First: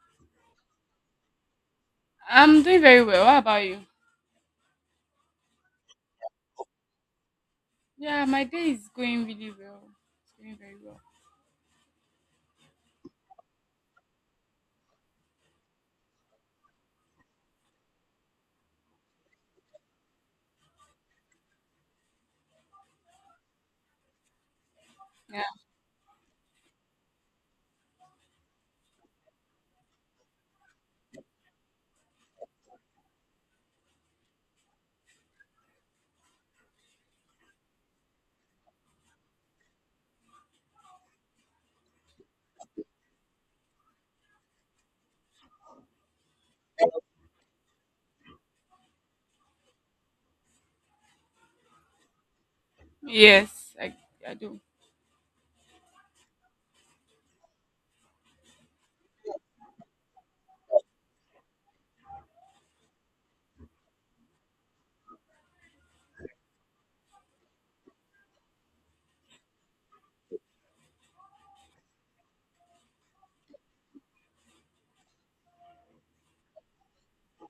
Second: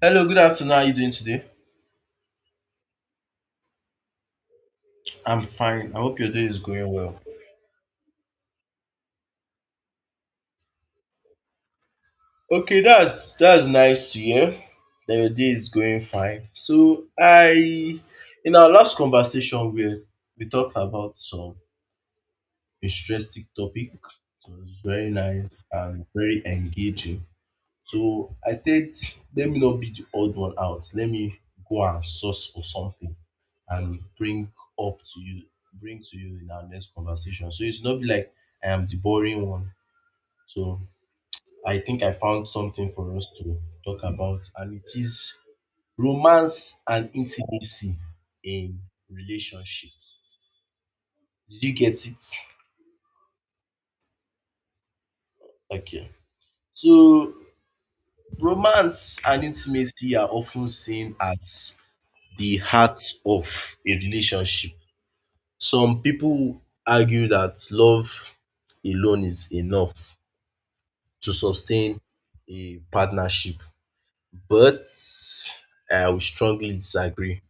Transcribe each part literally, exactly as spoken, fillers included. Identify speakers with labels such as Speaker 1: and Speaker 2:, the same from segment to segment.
Speaker 1: Hello, good afternoon. How are you doing today?
Speaker 2: I'm doing very well. How about you?
Speaker 1: I'm fine. I hope your day is going well.
Speaker 2: Yeah, my day is going really well. It's going very well.
Speaker 1: Okay, that's that's nice to hear that your day is going fine. So I in our last conversation we we talked about some interesting topic. So it was very
Speaker 2: Yeah.
Speaker 1: nice and very engaging. So I said, let me not be the odd one out. Let me go and source for something and bring up to you bring to you in our next conversation. So it's not be like I am the boring one. So I think I found something for us to talk about, and it is romance and intimacy in relationships. Did you get it?
Speaker 2: Yes, I, I do.
Speaker 1: Okay. So romance and intimacy are often seen as the heart of a relationship. Some people argue that love alone is enough to sustain a partnership, but I will strongly disagree.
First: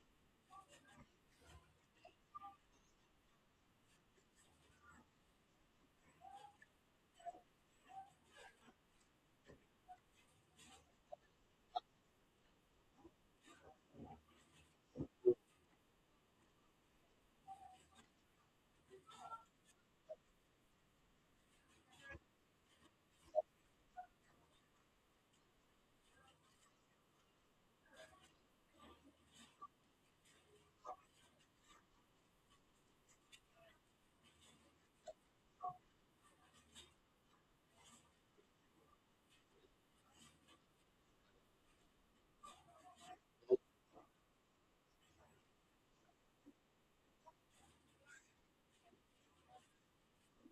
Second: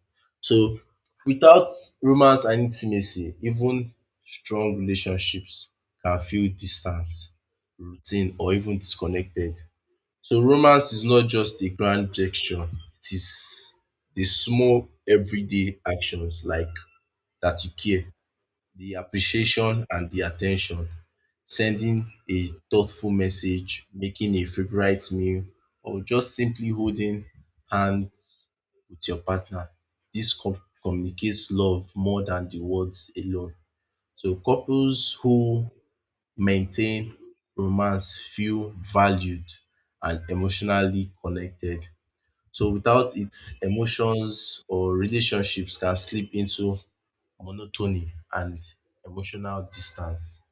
Speaker 1: So without romance and intimacy, even strong relationships can feel distant, routine, or even disconnected. So romance is not just a grand gesture, it is the small everyday actions, like that you care, the appreciation and the attention, sending a thoughtful message, making a favorite meal, or just simply holding hands with your partner. This com- communicates love more than the words alone. So couples who maintain romance feel valued and emotionally connected. So without it, emotions or relationships can slip into monotony and emotional distance.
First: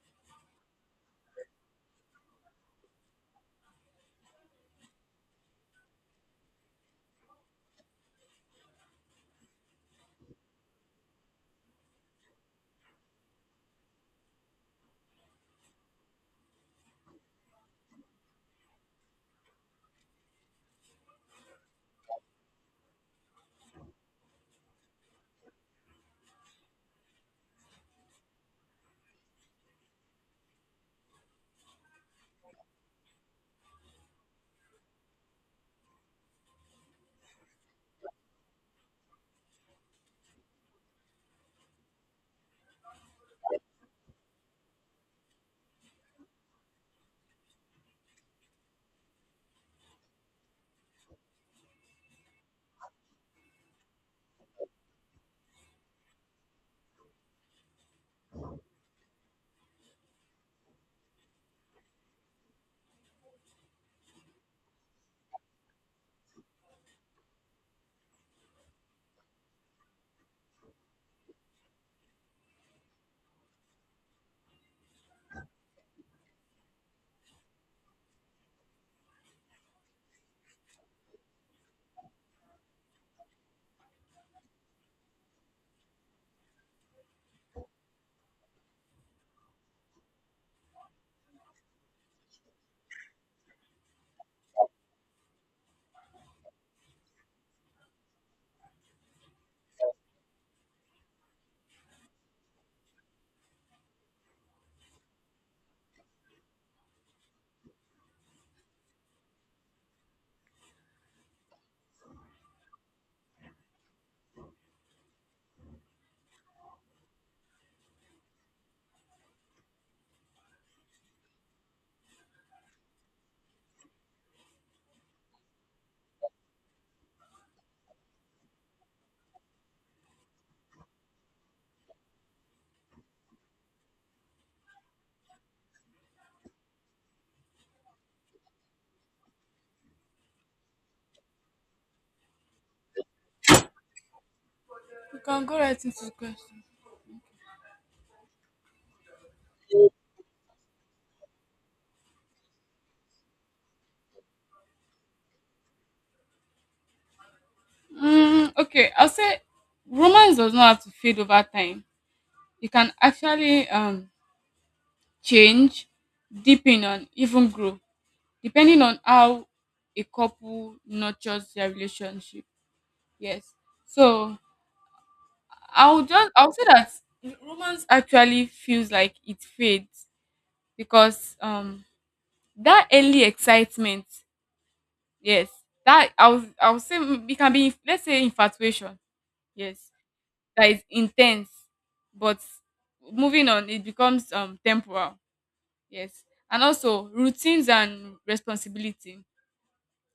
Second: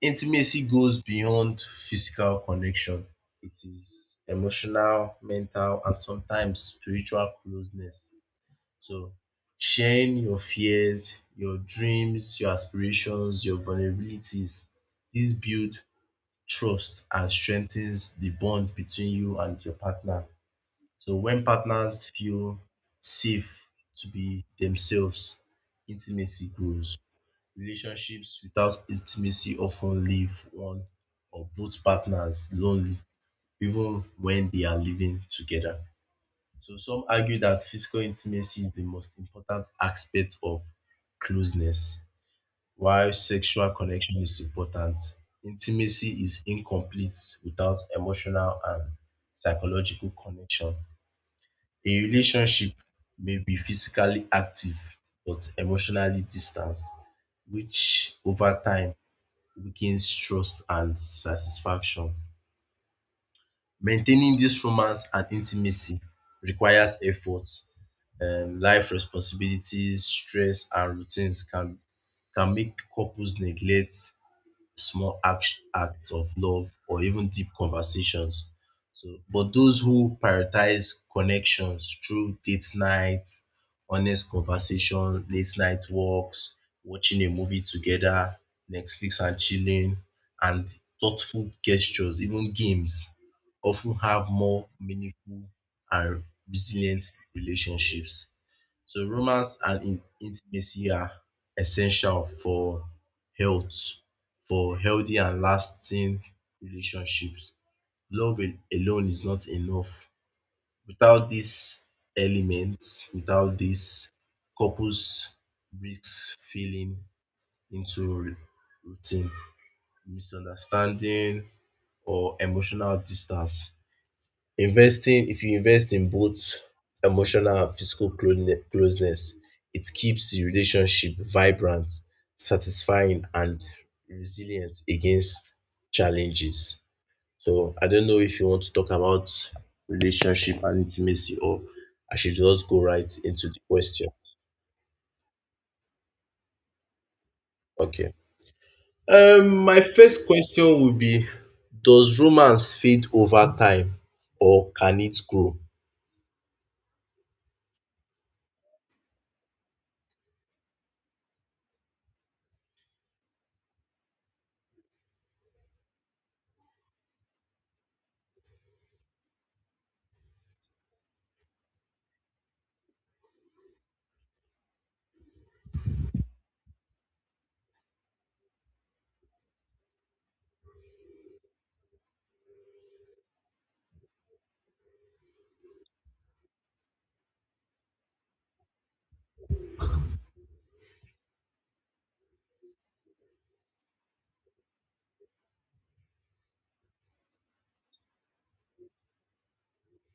Speaker 1: Intimacy goes beyond physical connection. It is emotional, mental, and sometimes spiritual closeness. So, sharing your fears, your dreams, your aspirations, your vulnerabilities, this builds trust and strengthens the bond between you and your partner. So, when partners feel safe to be themselves, intimacy grows. Relationships without intimacy often leave one or both partners lonely, even when they are living together. So some argue that physical intimacy is the most important aspect of closeness, while sexual connection is important. Intimacy is incomplete without emotional and psychological connection. A relationship may be physically active but emotionally distant, which over time weakens trust and satisfaction. Maintaining this romance and intimacy requires effort. Um, life responsibilities, stress, and routines can, can make couples neglect small act, acts of love or even deep conversations. So, but those who prioritize connections through date nights, honest conversation, late night walks, watching a movie together, Netflix and chilling, and thoughtful gestures, even games, often have more meaningful and resilient relationships. So romance and in- intimacy are essential for health, for healthy and lasting relationships. Love al- alone is not enough. Without these elements, without this, couples risk falling into routine, misunderstanding, or emotional distance. Investing, if you invest in both emotional and physical clone- closeness, it keeps the relationship vibrant, satisfying, and resilient against challenges. So I don't know if you want to talk about relationship and intimacy, or I should just go right into the question.
Speaker 2: You can go right into the question.
Speaker 1: Okay. Um, my first question would be, does romance fade over time, or can it grow?
Speaker 2: Mm, okay, I'll say romance does not have to fade over time. It can actually um change, deepen, and even grow depending on how a couple nurtures their relationship. Yes. So I'll just I'll say that romance actually feels like it fades because um that early excitement, yes, that i was i would say, mm, it can be inf- let's say infatuation, yes, that is intense, but moving on it becomes um temporal, yes, and also routines and responsibility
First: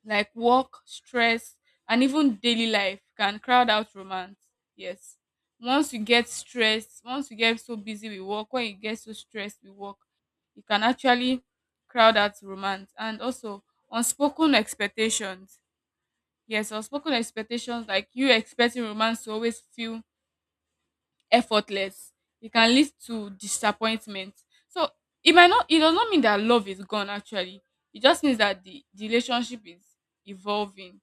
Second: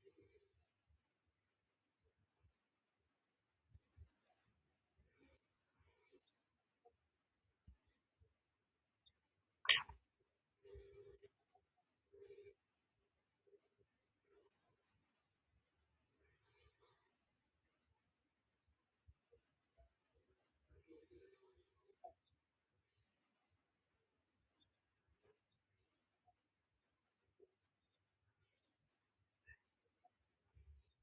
Speaker 2: like work, stress, and even daily life can crowd out romance. Yes. Once you get stressed, once you get so busy with work, when you get so stressed with work, you can actually crowd out romance. And also, unspoken expectations. Yes, unspoken expectations, like you expecting romance to always feel effortless, it can lead to disappointment. So it might not, it does not mean that love is gone actually. It just means that the, the relationship is evolving.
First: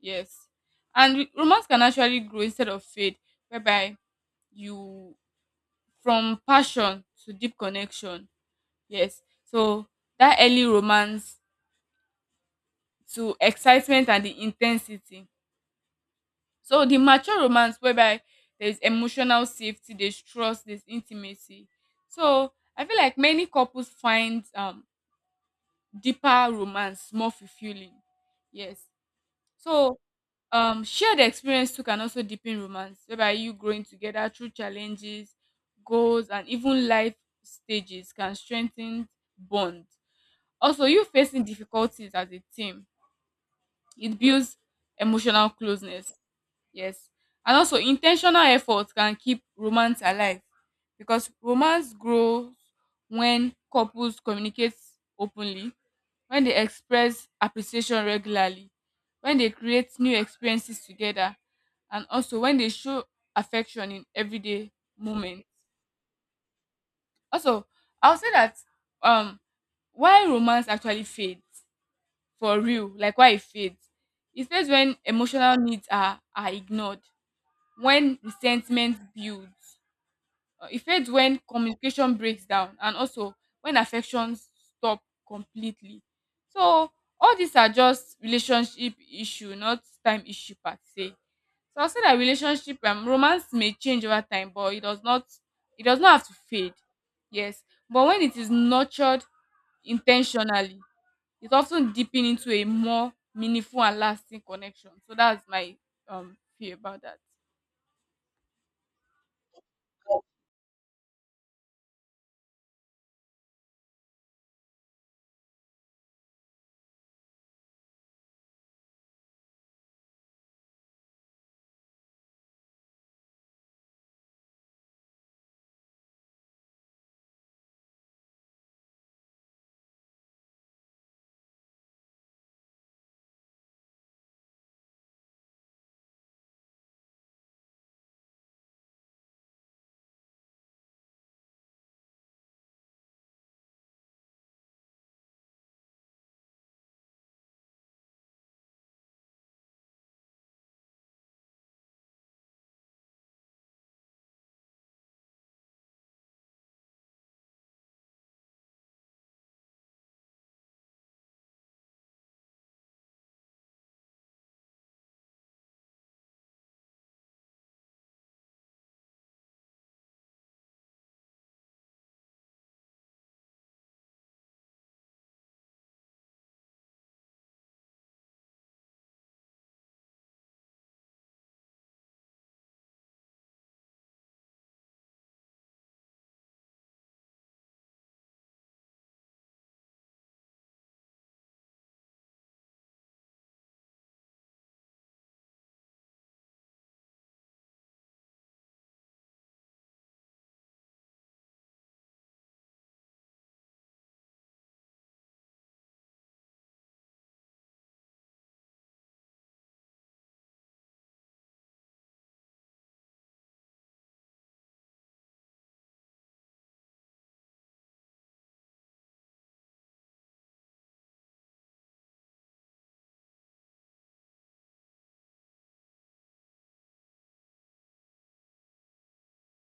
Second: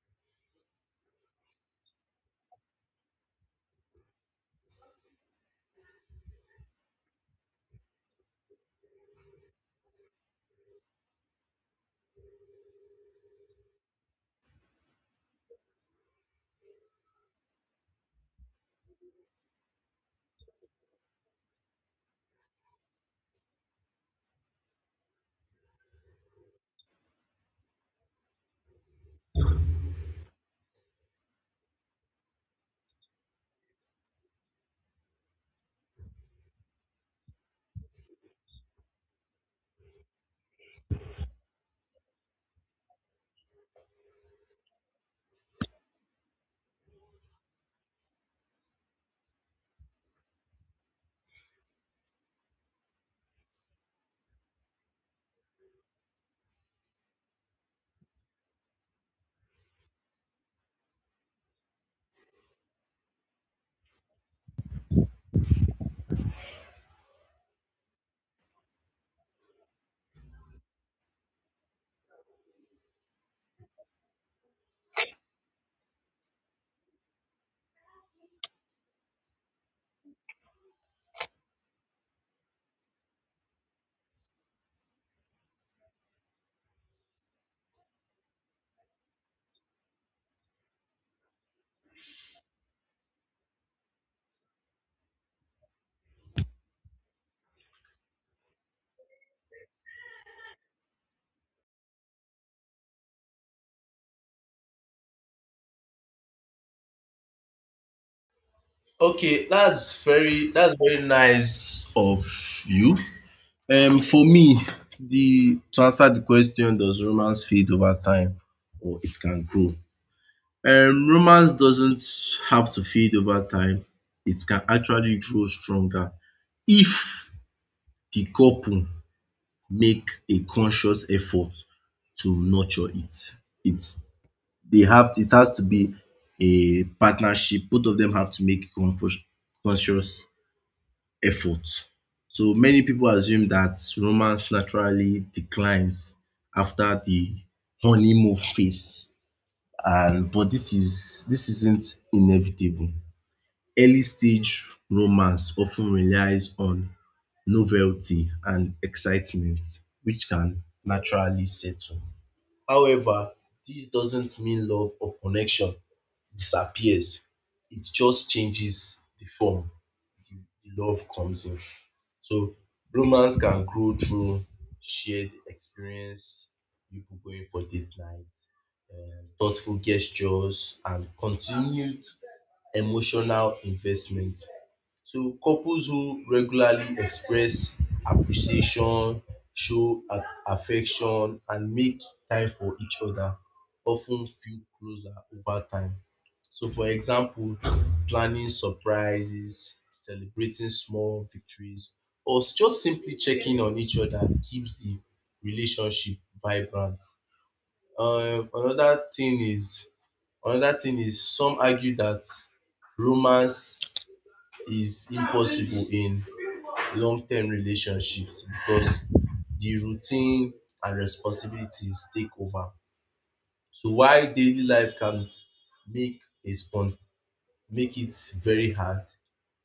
Speaker 2: Yes. And romance can actually grow instead of fade, whereby you from passion to deep connection. Yes. So that early romance to excitement and the intensity. So the mature romance whereby there's emotional safety, there's trust, there's intimacy. So I feel like many couples find um deeper romance more fulfilling. Yes. So Um, shared experience too can also deepen romance, whereby you growing together through challenges, goals, and even life stages can strengthen bond. Also, you facing difficulties as a team, it builds emotional closeness. Yes. And also intentional effort can keep romance alive because romance grows when couples communicate openly, when they express appreciation regularly, when they create new experiences together, and also when they show affection in everyday moments. Also, I'll say that um why romance actually fades for real, like why it fades. It fades when emotional needs are are ignored, when resentment builds. Uh, It fades when communication breaks down and also when affections stop completely. So all these are just relationship issue, not time issue per se. So I'll say that relationship um, romance may change over time, but it does not, it does not have to fade. Yes. But when it is nurtured intentionally, it often deepen into a more meaningful and lasting connection. So that's my um feel about that.
Speaker 1: Okay, that's very that's very nice of you. Um, for me, the to answer the question, does romance fade over time or it can grow? Um, romance doesn't have to fade over time. It can actually grow stronger if the couple make a conscious effort to nurture it. It they have to, it has to be a partnership. Both of them have to make a conscious conscious effort. So many people assume that romance naturally declines after the honeymoon phase, and but this is this isn't inevitable. Early stage romance often relies on novelty and excitement, which can naturally settle. However, this doesn't mean love or connection disappears. It just changes the form. The the love comes in. So romance can grow through shared experience, people going for date night, thoughtful gestures, and continued emotional investment. So couples who regularly express appreciation, show a- affection, and make time for each other often feel closer over time. So for example, planning surprises, celebrating small victories, or just simply checking on each other keeps the relationship vibrant. Um another thing is another thing is some argue that romance is impossible in long-term relationships because the routine and responsibilities take over. So while daily life can make a spon make it very hard,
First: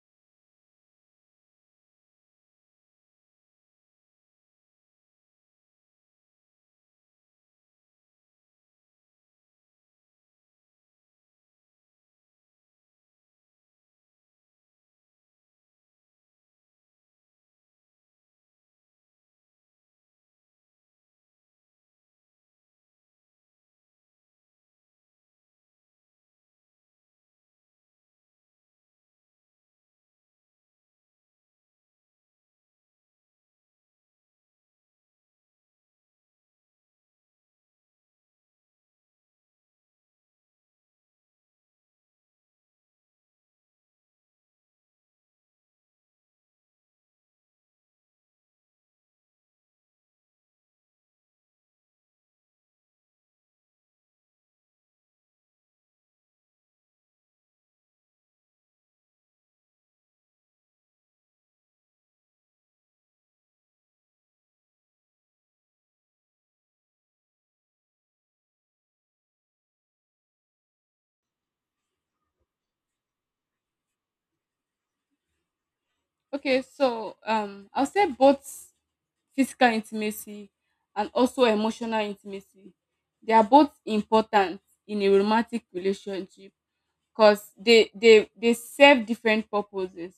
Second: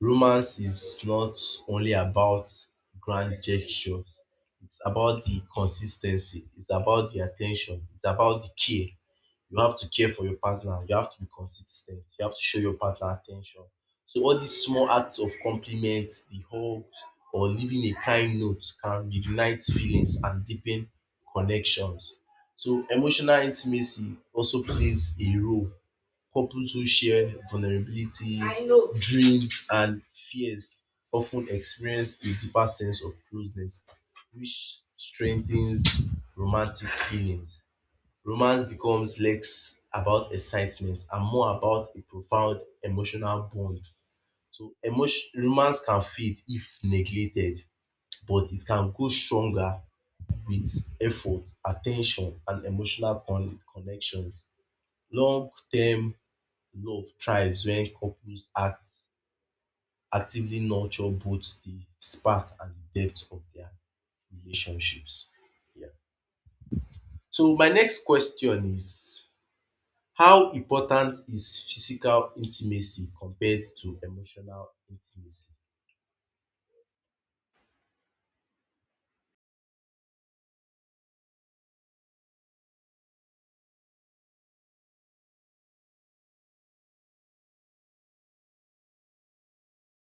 Speaker 1: romance is not only about grand gestures. It's about the consis ten cy, it's about the at ten tion, it's about the care. You have to care for your partner. You have to be consistent. You have to show your partner attention. So all these small acts of compliments, the hugs, or leaving a kind note can reignite feelings and deepen connections. So emotional intimacy also plays a role. Couples who share vulnerabilities, dreams, and fears often experience a deeper sense of closeness, which strengthens romantic feelings. Romance becomes less about excitement and more about a profound emotional bond. So emotion, romance can fade if neglected, but it can grow stronger with effort, attention, and emotional con- connections. Long-term love thrives when couples act actively nurture both the spark and the depth of their relationships. Yeah. So my next question is: How important is physical intimacy compared to emotional intimacy?
Speaker 2: Okay, so um, I'll say both physical intimacy and also emotional intimacy. They are both important in a romantic relationship because they they they serve different purposes,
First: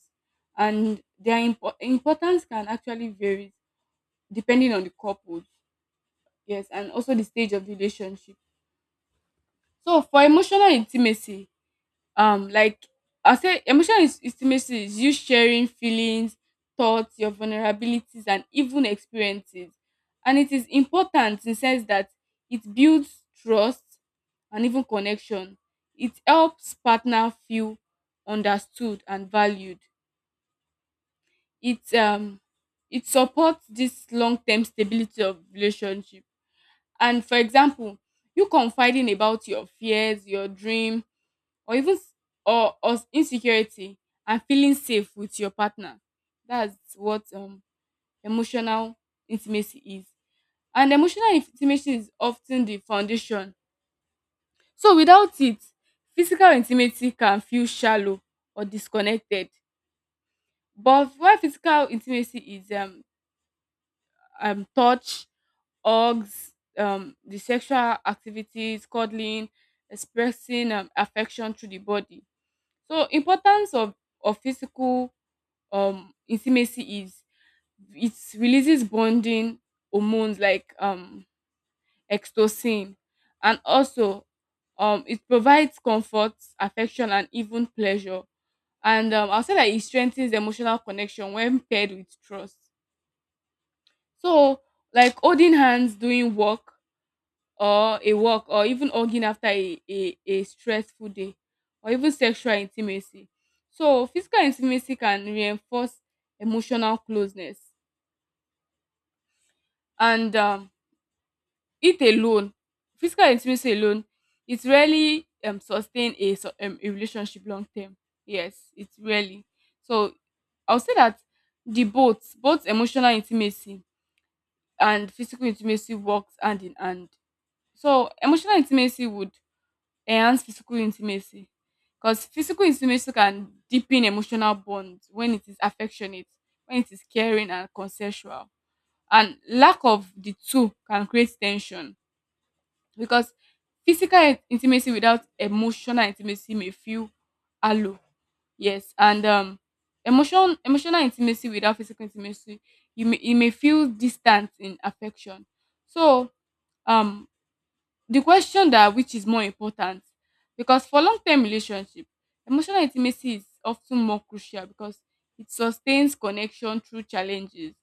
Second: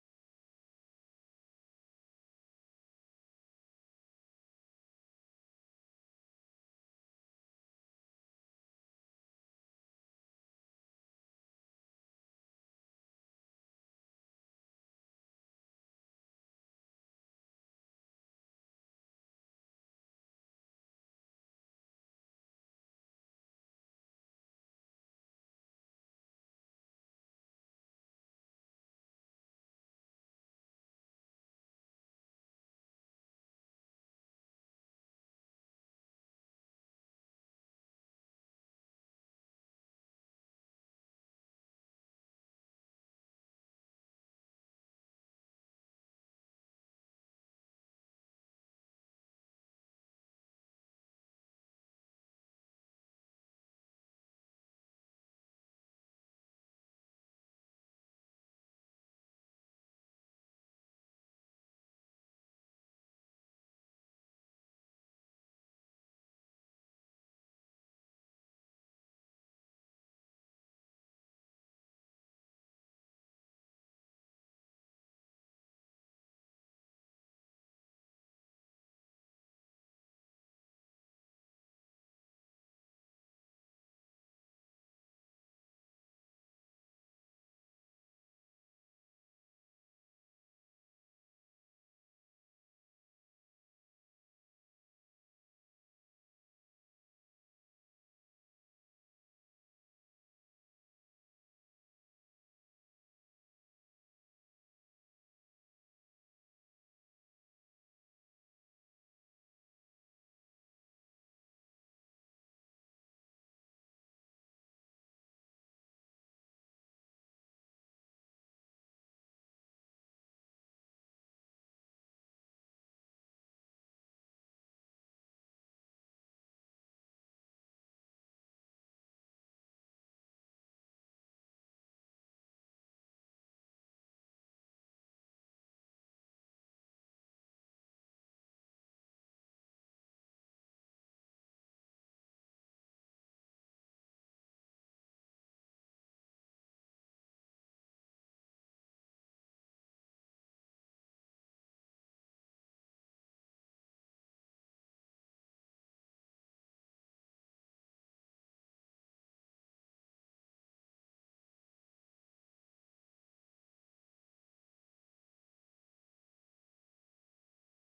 Speaker 2: and their impo- importance can actually vary depending on the couple. Yes, and also the stage of the relationship. So for emotional intimacy, um, like I say, emotional is- intimacy is you sharing feelings, thoughts, your vulnerabilities, and even experiences, and it is important in sense that it builds trust and even connection. It helps partner feel understood and valued. It um it supports this long-term stability of relationship. And for example, you confiding about your fears, your dream, or even s- or, or insecurity, and feeling safe with your partner, that's what, um, emotional intimacy is. And emotional intimacy is often the foundation, so without it, physical intimacy can feel shallow or disconnected. But why physical intimacy is, um, um, touch, hugs, um, the sexual activities, cuddling, expressing, um, affection through the body. So importance of of physical, um, intimacy is it releases bonding hormones like, um, oxytocin, and also, um, it provides comfort, affection, and even pleasure. And um, I'll say that it strengthens emotional connection when paired with trust. So like holding hands doing work, or a walk, or even hugging after a, a, a stressful day, or even sexual intimacy. So physical intimacy can reinforce emotional closeness. And um, it alone, physical intimacy alone, it really, um, sustain a, su- um, a relationship long term. Yes, it really. So I'll say that the both both emotional intimacy and physical intimacy works hand in hand. So emotional intimacy would enhance physical intimacy because physical intimacy can deepen emotional bonds when it is affectionate, when it is caring and consensual. And lack of the two can create tension because physical in- intimacy without emotional intimacy may feel hollow. Yes, and um, emotion emotional intimacy without physical intimacy, you may, it may feel distant in affection. So um, the question that which is more important, because for long term relationship, emotional intimacy is often more crucial because it sustains connection through challenges.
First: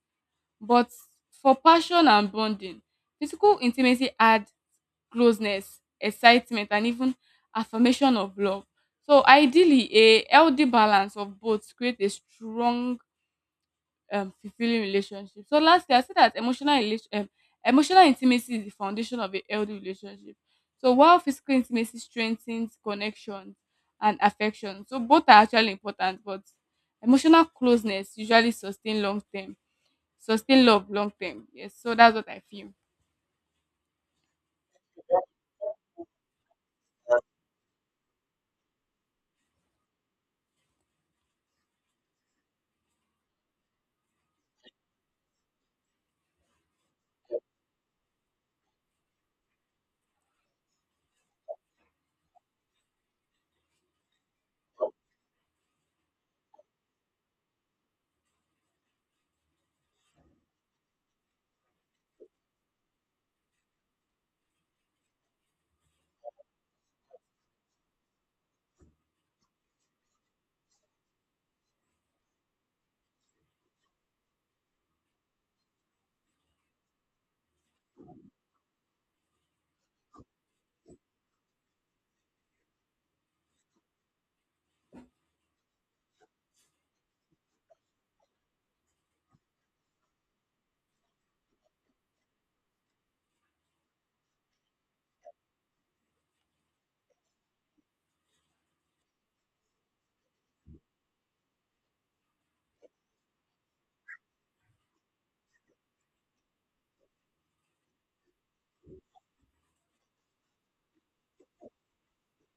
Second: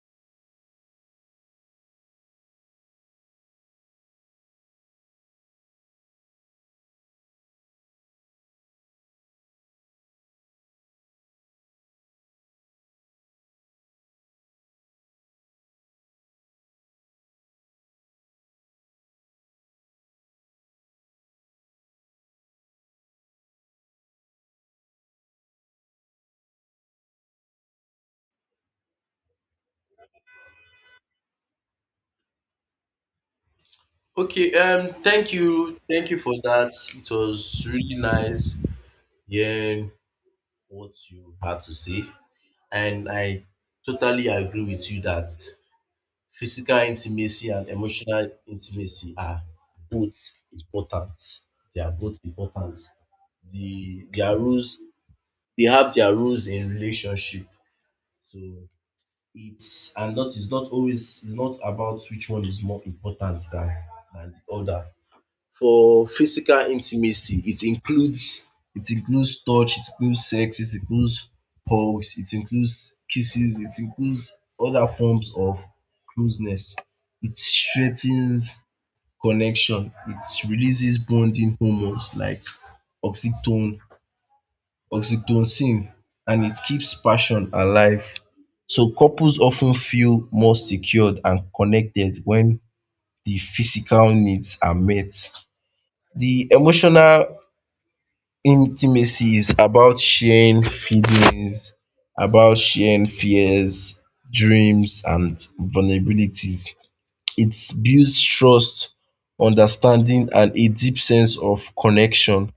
Speaker 2: But for passion and bonding, physical intimacy add closeness, excitement, and even affirmation of love. So ideally, a healthy balance of both create a strong, um, fulfilling relationship. So lastly, I said that emotional relation, um, emotional intimacy is the foundation of a healthy relationship. So while physical intimacy strengthens connections and affection, so both are actually important, but emotional closeness usually sustain long term, sustain love long term. Yes, so that's what I feel.
Speaker 1: Okay, um, thank you, thank you, for that. It was really nice hearing what you had to say, and I totally agree with you that physical intimacy and emotional intimacy are both important. They are both important. The their roles they have their roles in relationship. So it's and that is not always it's not about which one is more important than than the other. For physical intimacy, it includes it includes touch, it includes sex, it includes hugs, it includes kisses, it includes other forms of closeness. It strengthens connection, it releases bonding hormones like oxytocin oxytocin, and it keeps passion alive, so couples often feel more secured and connected when the physical needs are met. The emotional intimacy is about sharing feelings, about sharing fears, dreams, and vulnerabilities. It builds trust, understanding, and a deep sense of connection.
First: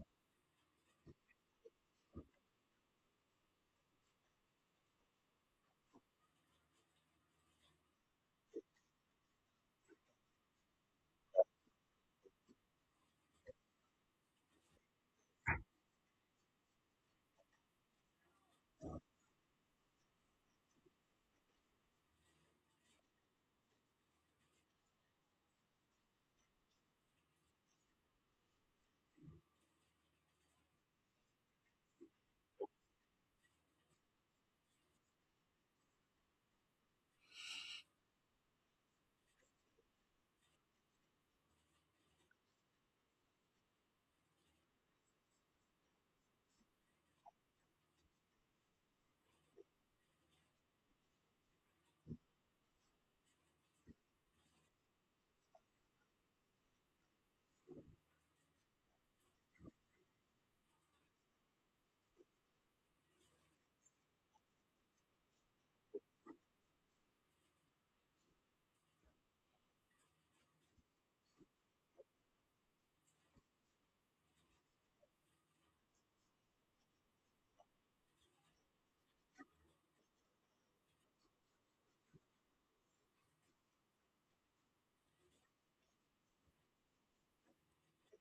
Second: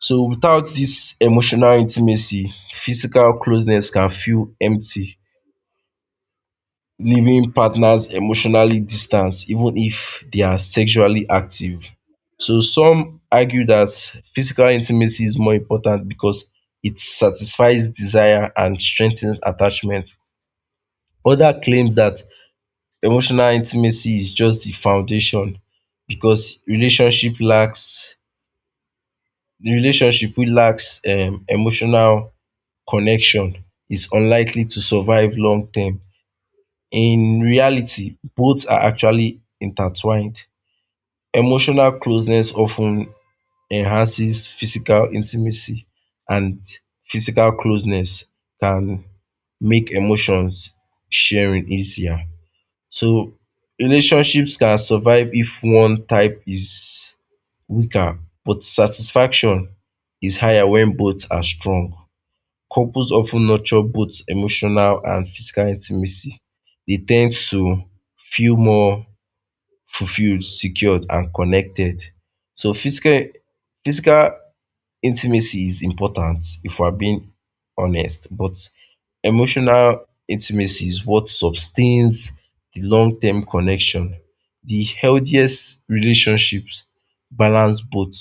Speaker 1: So without this emotional intimacy, physical closeness can feel empty, leaving partners emotionally distant even if they are sexually active. So some argue that physical intimacy is more important because it satisfies desire and strengthens attachment. Other claims that emotional intimacy is just the foundation, because relationship lacks the relationship wey lacks um emotional connection is unlikely to survive long term. In reality, both are actually intertwined. Emotional closeness often enhances physical intimacy, and physical closeness can make emotions sharing easier. So relationships can survive if one type is weaker, but satisfaction is higher when both are strong. Couples often nurture both emotional and physical intimacy. They tend to feel more fulfilled, secured, and connected. So physical physical intimacy is important if we are being honest, but emotional intimacy is what sustains the long-term connection. The healthiest relationships balance both.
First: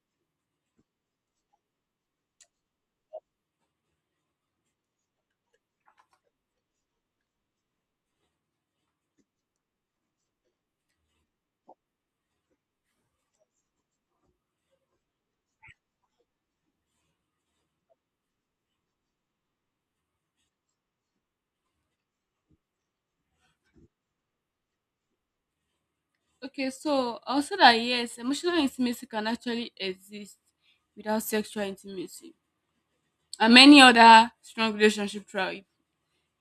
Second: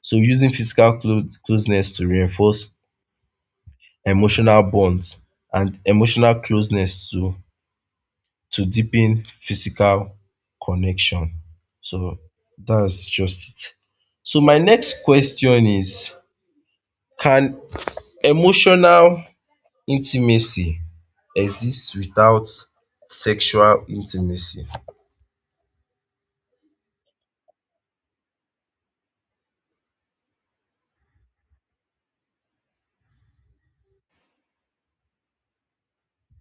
Speaker 1: So using physical close closeness to reinforce emotional bonds, and emotional closeness to to deepen physical connection. So that's just it. So my next question is, can emotional intimacy exist without sexual intimacy?
Speaker 2: Okay, so also that, yes, emotional intimacy can actually exist without sexual intimacy, and many other strong relationship thrive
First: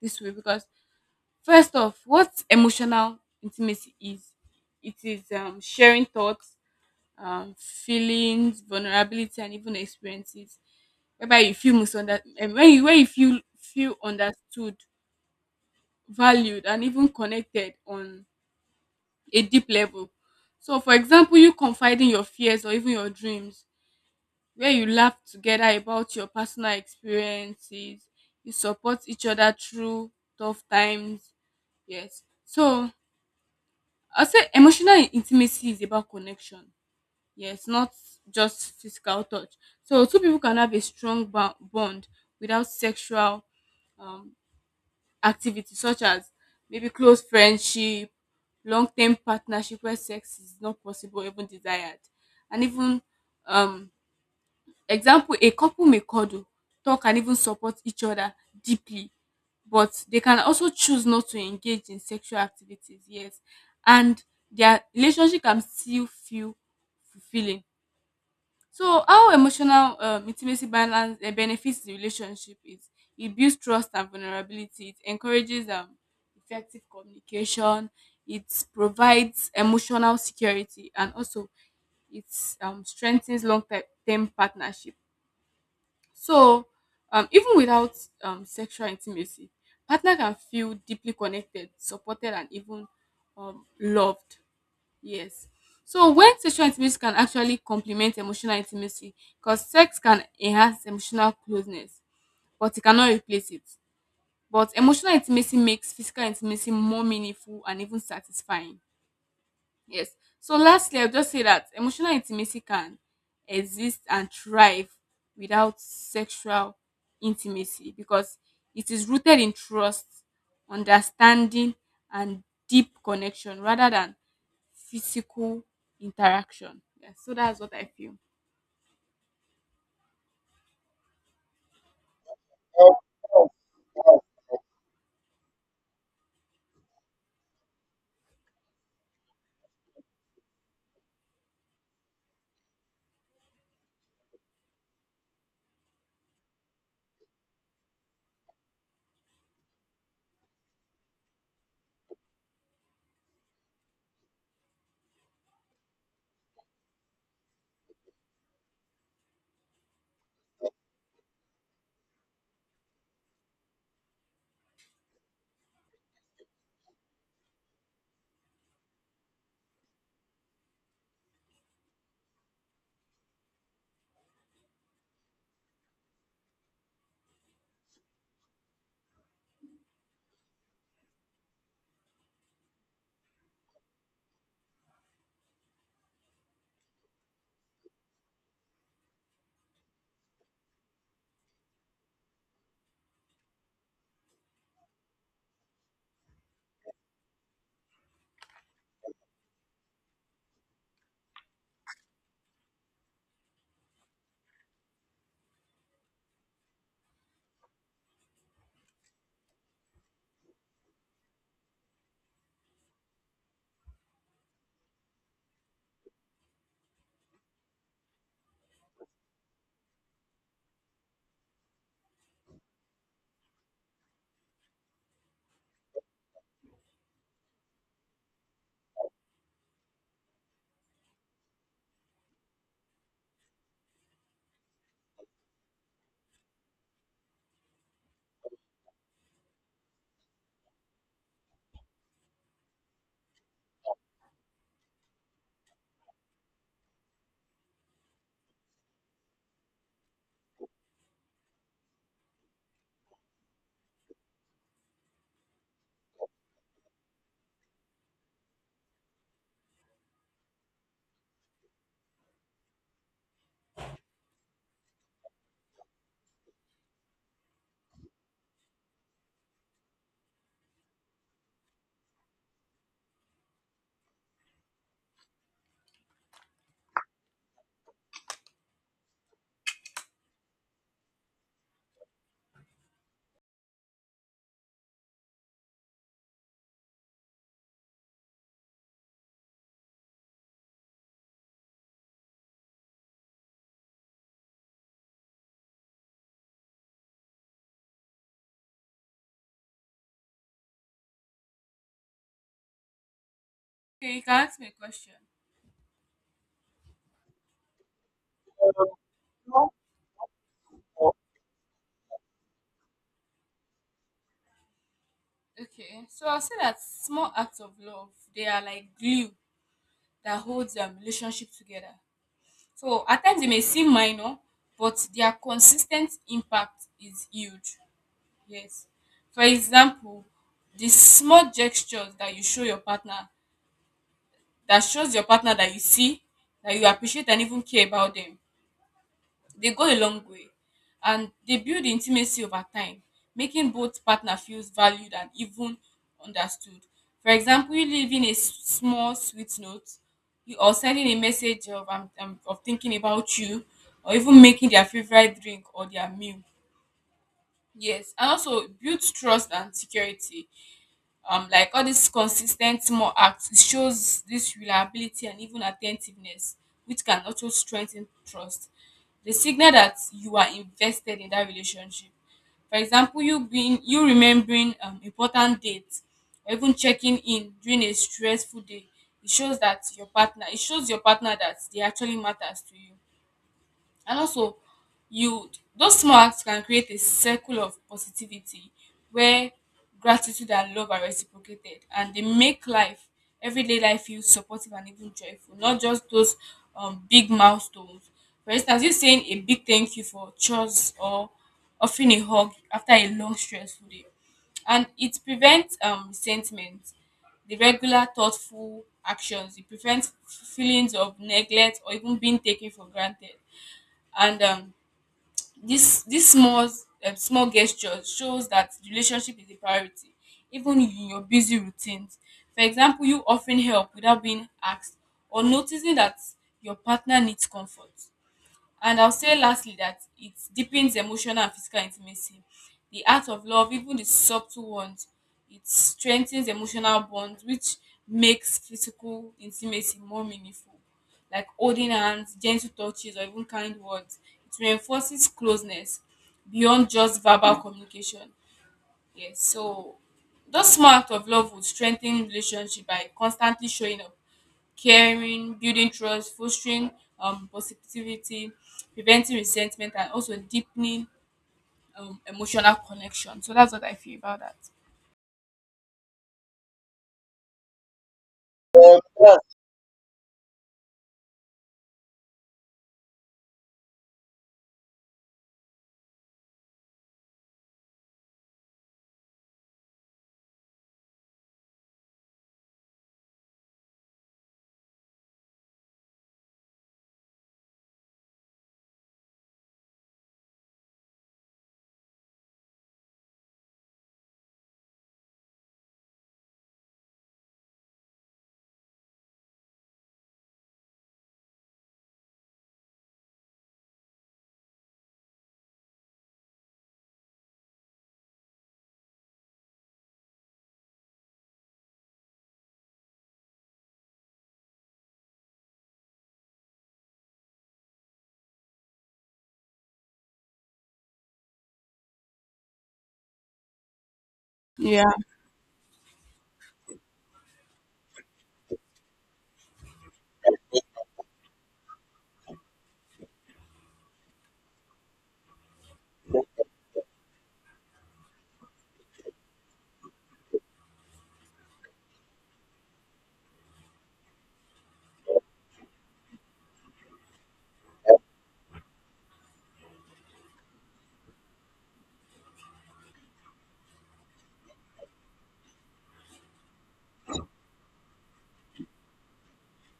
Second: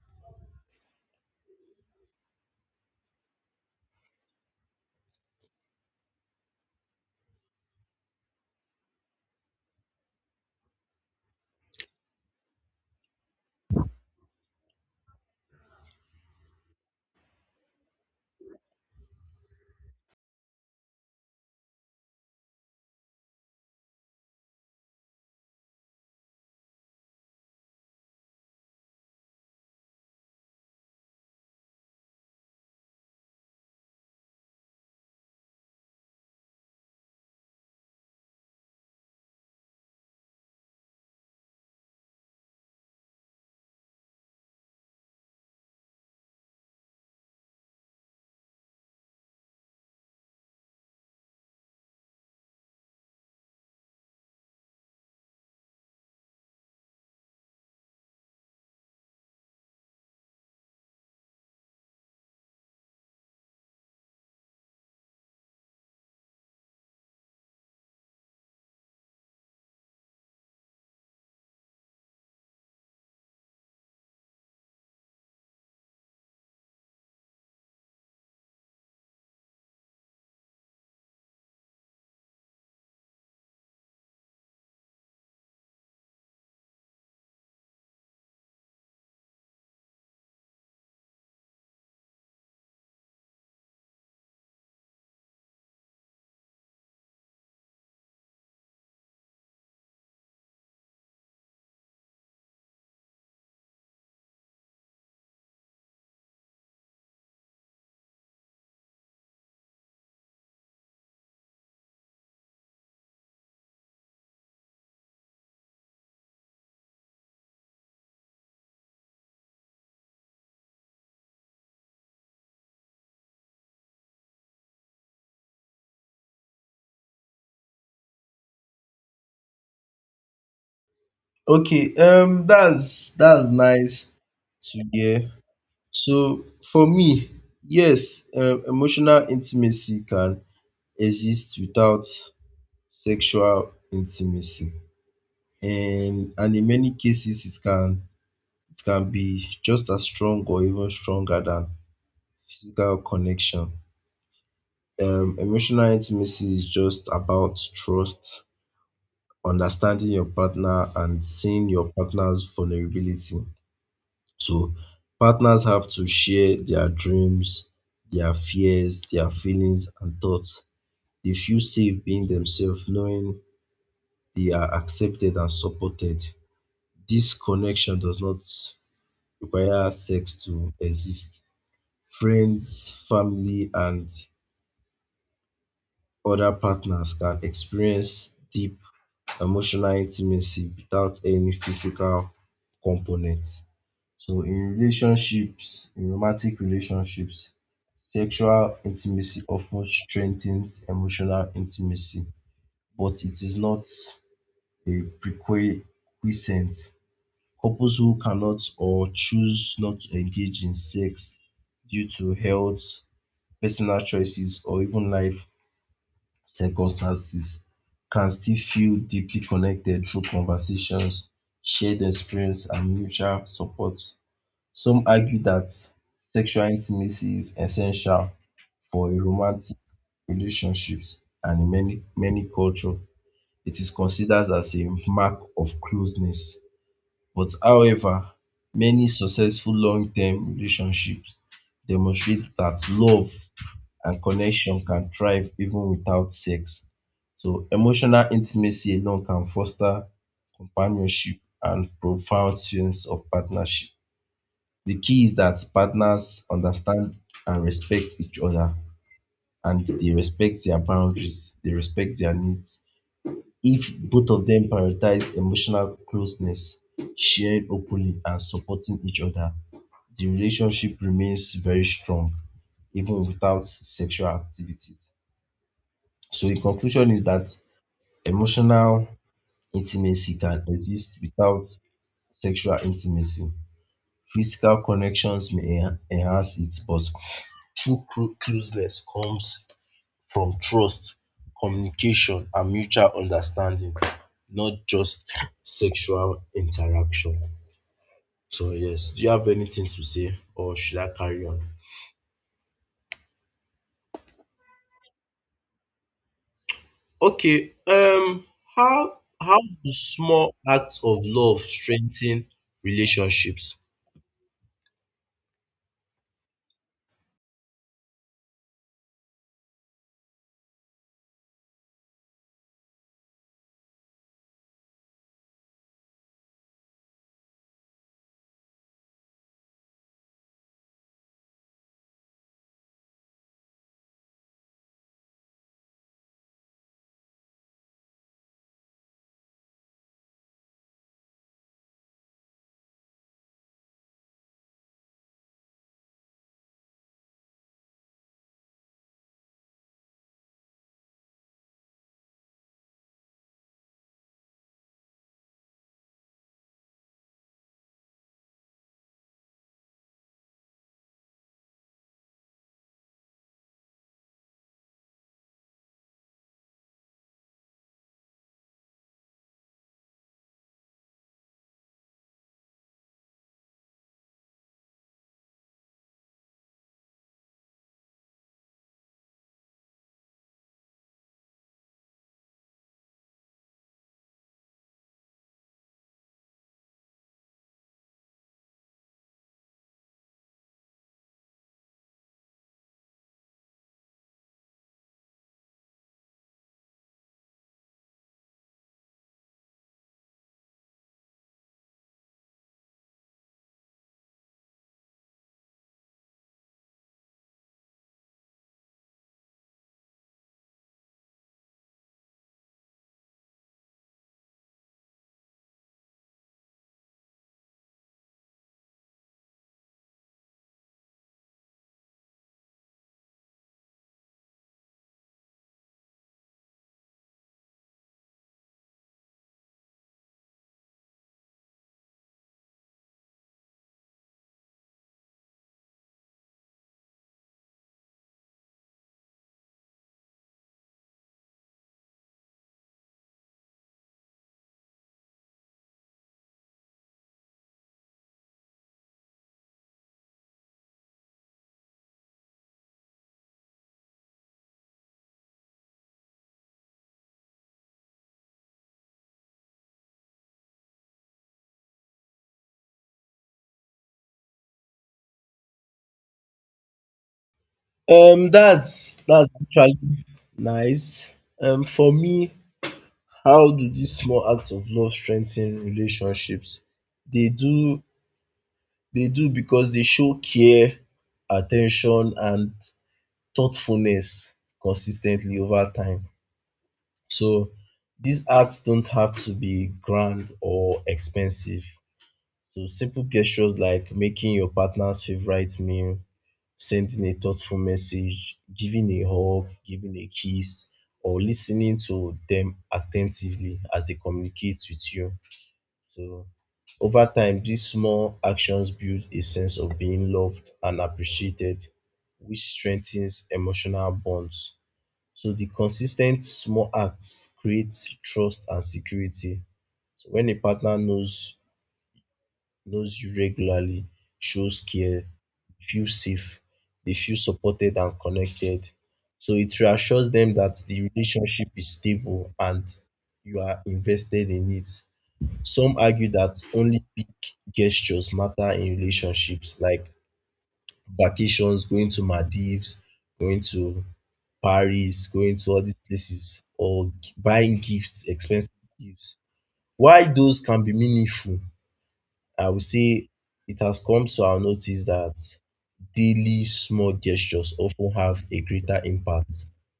Speaker 2: this way. Because first off, what emotional intimacy is, it is, um, sharing thoughts, um, feelings, vulnerability, and even experiences, whereby you feel misunderstood, when you, when you feel feel understood, valued, and even connected on a deep level. So for example, you confiding your fears or even your dreams, where you laugh together about your personal experiences, you support each other through tough times. Yes. So I'll say emotional intimacy is about connection. Yes, not just physical touch. So two people can have a strong bo- bond without sexual, um, activity, such as maybe close friendship, long term partnership where sex is not possible, even desired, and even, um, example, a couple may cuddle, talk, and even support each other deeply, but they can also choose not to engage in sexual activities, yes, and their relationship can still feel fulfilling. So how emotional, um, intimacy balance, uh, benefits the relationship is it builds trust and vulnerability, it encourages, um, effective communication, it provides emotional security, and also it, um, strengthens long-term partnership. So, um, even without, um, sexual intimacy, partner can feel deeply connected, supported, and even, um, loved. Yes. So when sexual intimacy can actually complement emotional intimacy, because sex can enhance emotional closeness, but it cannot replace it. But emotional intimacy makes physical intimacy more meaningful and even satisfying. Yes. So lastly, I'll just say that emotional intimacy can exist and thrive without sexual intimacy because it is rooted in trust, understanding, and deep connection rather than physical interaction. Yeah, so that's what I feel.
Speaker 1: Okay, um that's that's nice to hear. So for me, yes, um emotional intimacy can exist without sexual intimacy. And and in many cases it can it can be just as strong or even stronger than physical connection. Um emotional intimacy is just about trust, understanding your partner, and seeing your partner's vulnerability. So partners have to share their dreams, their fears, their feelings, and thoughts. They feel safe being themselves, knowing they are accepted and supported. This connection does not require sex to exist. Friends, family, and other partners can experience deep emotional intimacy without any physical component. So in relationships, in romantic relationships, sexual intimacy often strengthens emotional intimacy, but it is not a prerequisite. Couples who cannot or choose not to engage in sex due to health, personal choices, or even life circumstances can still feel deeply connected through conversations, shared experience, and mutual support. Some argue that sexual intimacy is essential for a romantic relationships, and in many many cultures, it is considered as a mark of closeness. But however, many successful long-term relationships demonstrate that love and connection can thrive even without sex. So emotional intimacy alone can foster companionship and profound sense of partnership. The key is that partners understand and respect each other, and they respect their boundaries, they respect their needs. If both of them prioritize emotional closeness, sharing openly and supporting each other, the relationship remains very strong even without sexual activities. So in conclusion is that emotional intimacy can exist without sexual intimacy. Physical connections may enha- enhance it, but true clo- closeness comes from trust, communication, and mutual understanding, not just sexual interaction. So yes, do you have anything to say or should I carry on?
Speaker 2: Okay, you can ask me a question.
Speaker 1: Okay, um, how how do small acts of love strengthen relationships?
Speaker 2: Okay, so I'll say that small acts of love, they are like glue that holds, um, relationship together. So at times it may seem minor, but their consistent impact is huge. Yes. For example, the small gestures that you show your partner, that shows your partner that you see, that you appreciate and even care about them. They go a long way, and they build intimacy over time, making both partner feels valued and even understood. For example, you leaving a s- small sweet note, you- or sending a message of, "I'm I'm of thinking about you," or even making their favorite drink or their meal. Yes, and also it builds trust and security, um, like all these consistent small acts, it shows this reliability and even attentiveness, which can also strengthen trust. The signal that you are invested in that relationship. For example, you being you remembering, um, important dates, or even checking in during a stressful day, it shows that your partner, it shows your partner that they actually matters to you. And also, you, those small acts can create a circle of positivity where gratitude and love are reciprocated, and they make life, everyday life, feel supportive and even joyful, not just those, um, big milestones. For instance, you saying a big thank you for chores, or offering a hug after a long stressful day. And it prevents, um, resentment. The regular thoughtful actions, it prevents feelings of neglect or even being taken for granted. And um, this this small, um, small gesture shows that the relationship is a priority even in your busy routines. For example, you offering help without being asked, or noticing that your partner needs comfort. And I'll say lastly that it deepens emotional and physical intimacy. The act of love, even the subtle ones, it strengthens emotional bonds, which makes physical intimacy more meaningful. Like holding hands, gentle touches, or even kind words. It reinforces closeness beyond just verbal communication. Yes, so those small acts of love would strengthen relationship by constantly showing up, caring, building trust, fostering, um, positivity, preventing resentment, and also deepening, um, emotional connection. So that's what I feel about that.
Speaker 1: Um, that's that's actually nice. Um, for me, how do these small acts of love strengthen relationships? They do they do because they show care, attention, and thoughtfulness consistently over time. So these acts don't have to be grand or expensive. So simple gestures like making your partner's favorite meal, sending a thoughtful message, giving a hug, giving a kiss, or listening to them attentively as they communicate with you. So over time, these small actions build a sense of being loved and appreciated, which strengthens emotional bonds. So the consistent small acts creates trust and security. So when a partner knows knows you regularly shows
Speaker 2: Yeah.
Speaker 1: care, feel safe, they feel supported and connected. So it reassures them that the relationship is stable and you are invested in it. Some argue that only big gestures matter in relationships, like vacations, going to Maldives, going to Paris, going to all these places, or g- buying gifts, expensive gifts. While those can be meaningful, I would say it has come to our notice that daily small gestures often have a greater impact,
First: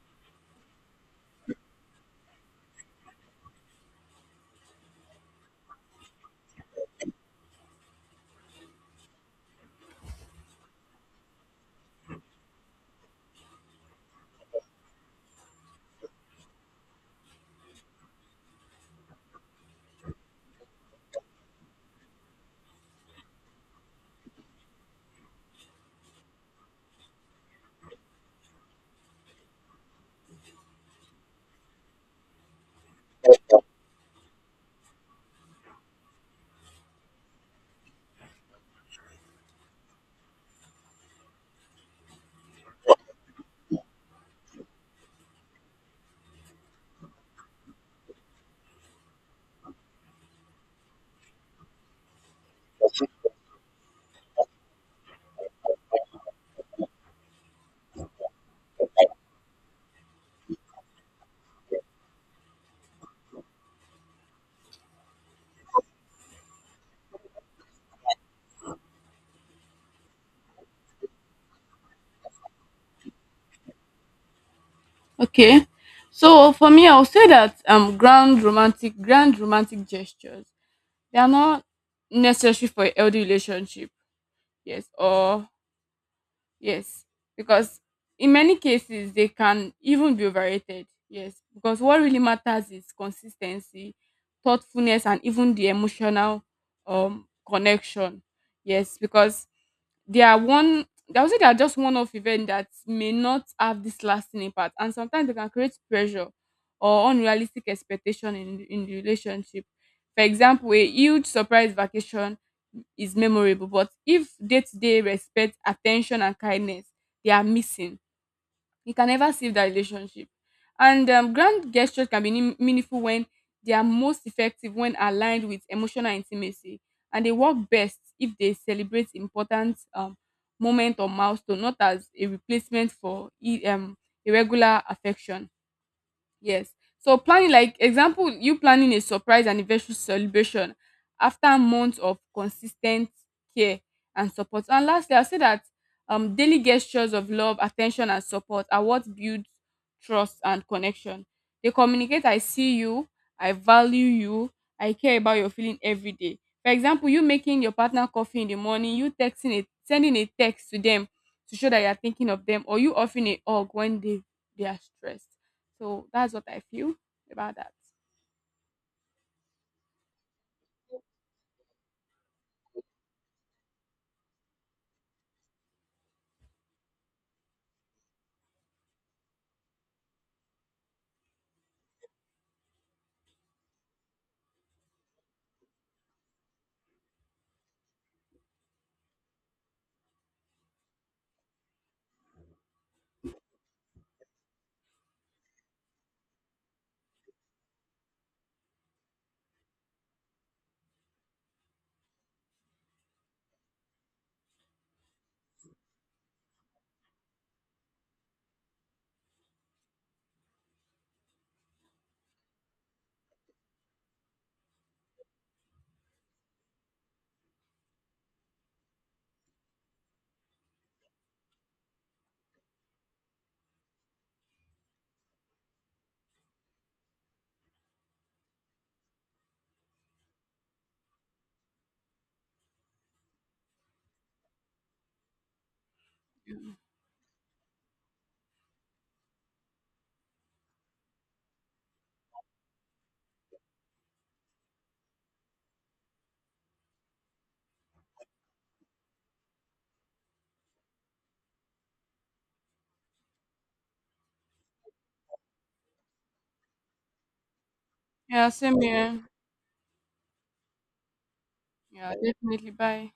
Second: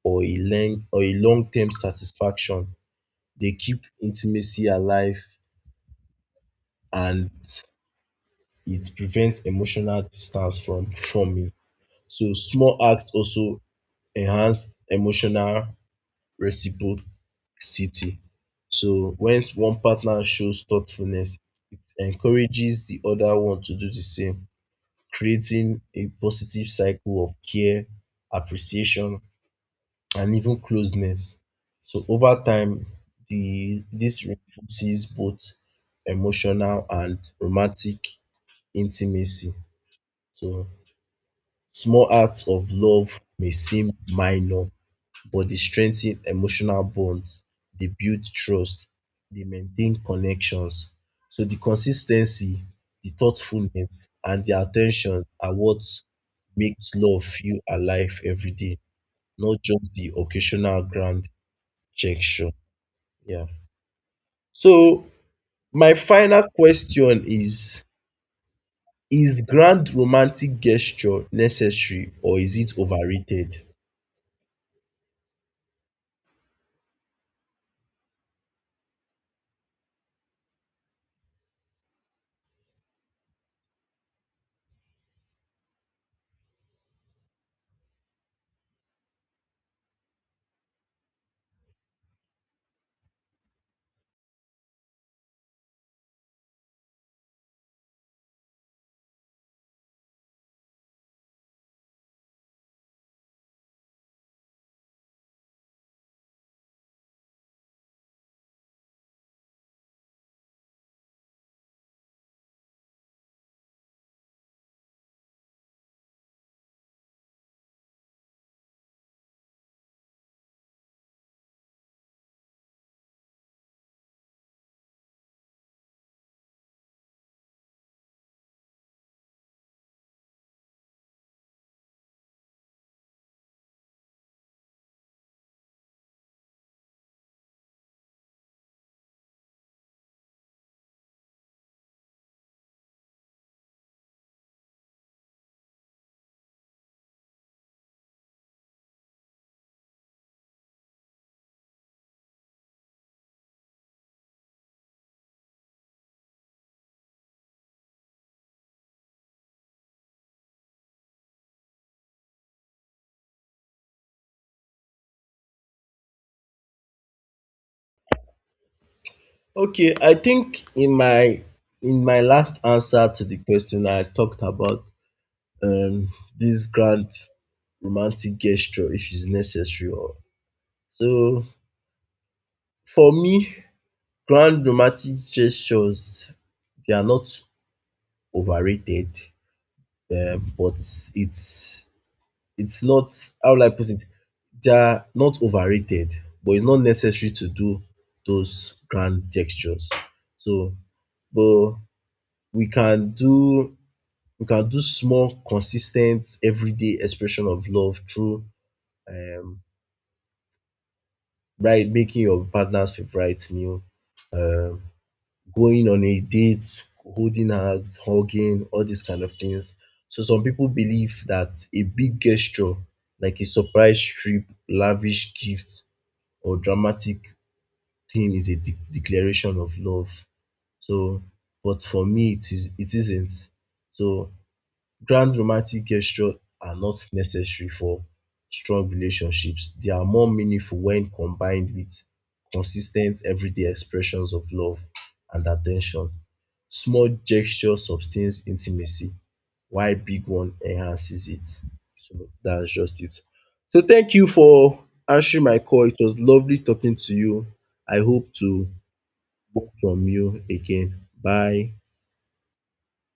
Speaker 1: or a long or a long-term satisfaction. They keep intimacy alive, and it prevents emotional distance from forming. So small acts also enhance emotional reciprocity. So when one partner shows thoughtfulness, it encourages the other one to do the same, creating a positive cycle of care, appreciation, and even closeness. So over time, the this reinforces both emotional and romantic intimacy. So small acts of love may seem minor, but they strengthen emotional bonds, they build trust, they maintain connections. So the consistency, the thoughtfulness, and the attention are what makes love feel alive every day, not just the occasional grand gesture. Yeah. So my final question is: Is grand romantic gesture necessary or is it overrated?
Speaker 2: Okay. So for me, I'll say that um, grand romantic, grand romantic gestures, they are not necessary for a healthy relationship. Yes, or Yes, because in many cases they can even be overrated. Yes, because what really matters is consistency, thoughtfulness, and even the emotional, um, connection. Yes, because they are one I would say they are just one off event that may not have this lasting impact, and sometimes they can create pressure or unrealistic expectation in in the relationship. For example, a huge surprise vacation is memorable, but if day to day respect, attention, and kindness, they are missing, you can never save that relationship. And um, grand gestures can be nim- meaningful when they are most effective when aligned with emotional intimacy, and they work best if they celebrate important, um, moment or milestone, not as a replacement for e- um, irregular affection. Yes. So planning, like example, you planning a surprise anniversary celebration after months of consistent care and support. And lastly, I'll say that um, daily gestures of love, attention, and support are what builds trust and connection. They communicate, I see you, I value you, I care about your feeling every day. For example, you making your partner coffee in the morning, you texting it, sending a text to them to show that you are thinking of them, or you offering a hug when they, they are stressed, so that's what I feel about that.
Speaker 1: Okay, I think in my in my last answer to the question, I talked about um this grand romantic gesture, if it's necessary or. So for me, grand romantic gestures, they are not overrated, um but it's it's not. How will I put it? They are not overrated, but it's not necessary to do those grand gestures. So but we can do we can do small, consistent, everyday expression of love through um, right, making your partner's favorite meal, um, going on a date, holding hands, hugging, all these kind of things. So some people believe that a big gesture, like a surprise trip, lavish gift, or dramatic thing is a de- declaration of love. So, but for me, it is it isn't. So grand romantic gestures are not necessary for strong relationships. They are more meaningful when combined with consistent everyday expressions of love and attention. Small gesture sustains intimacy while big one enhances it. So that's just it. So thank you for answering my call. It was lovely talking to you. I hope
Speaker 2: Yeah,
Speaker 1: to
Speaker 2: same here.
Speaker 1: hear from you again. Bye.
Speaker 2: Yeah, definitely. Bye.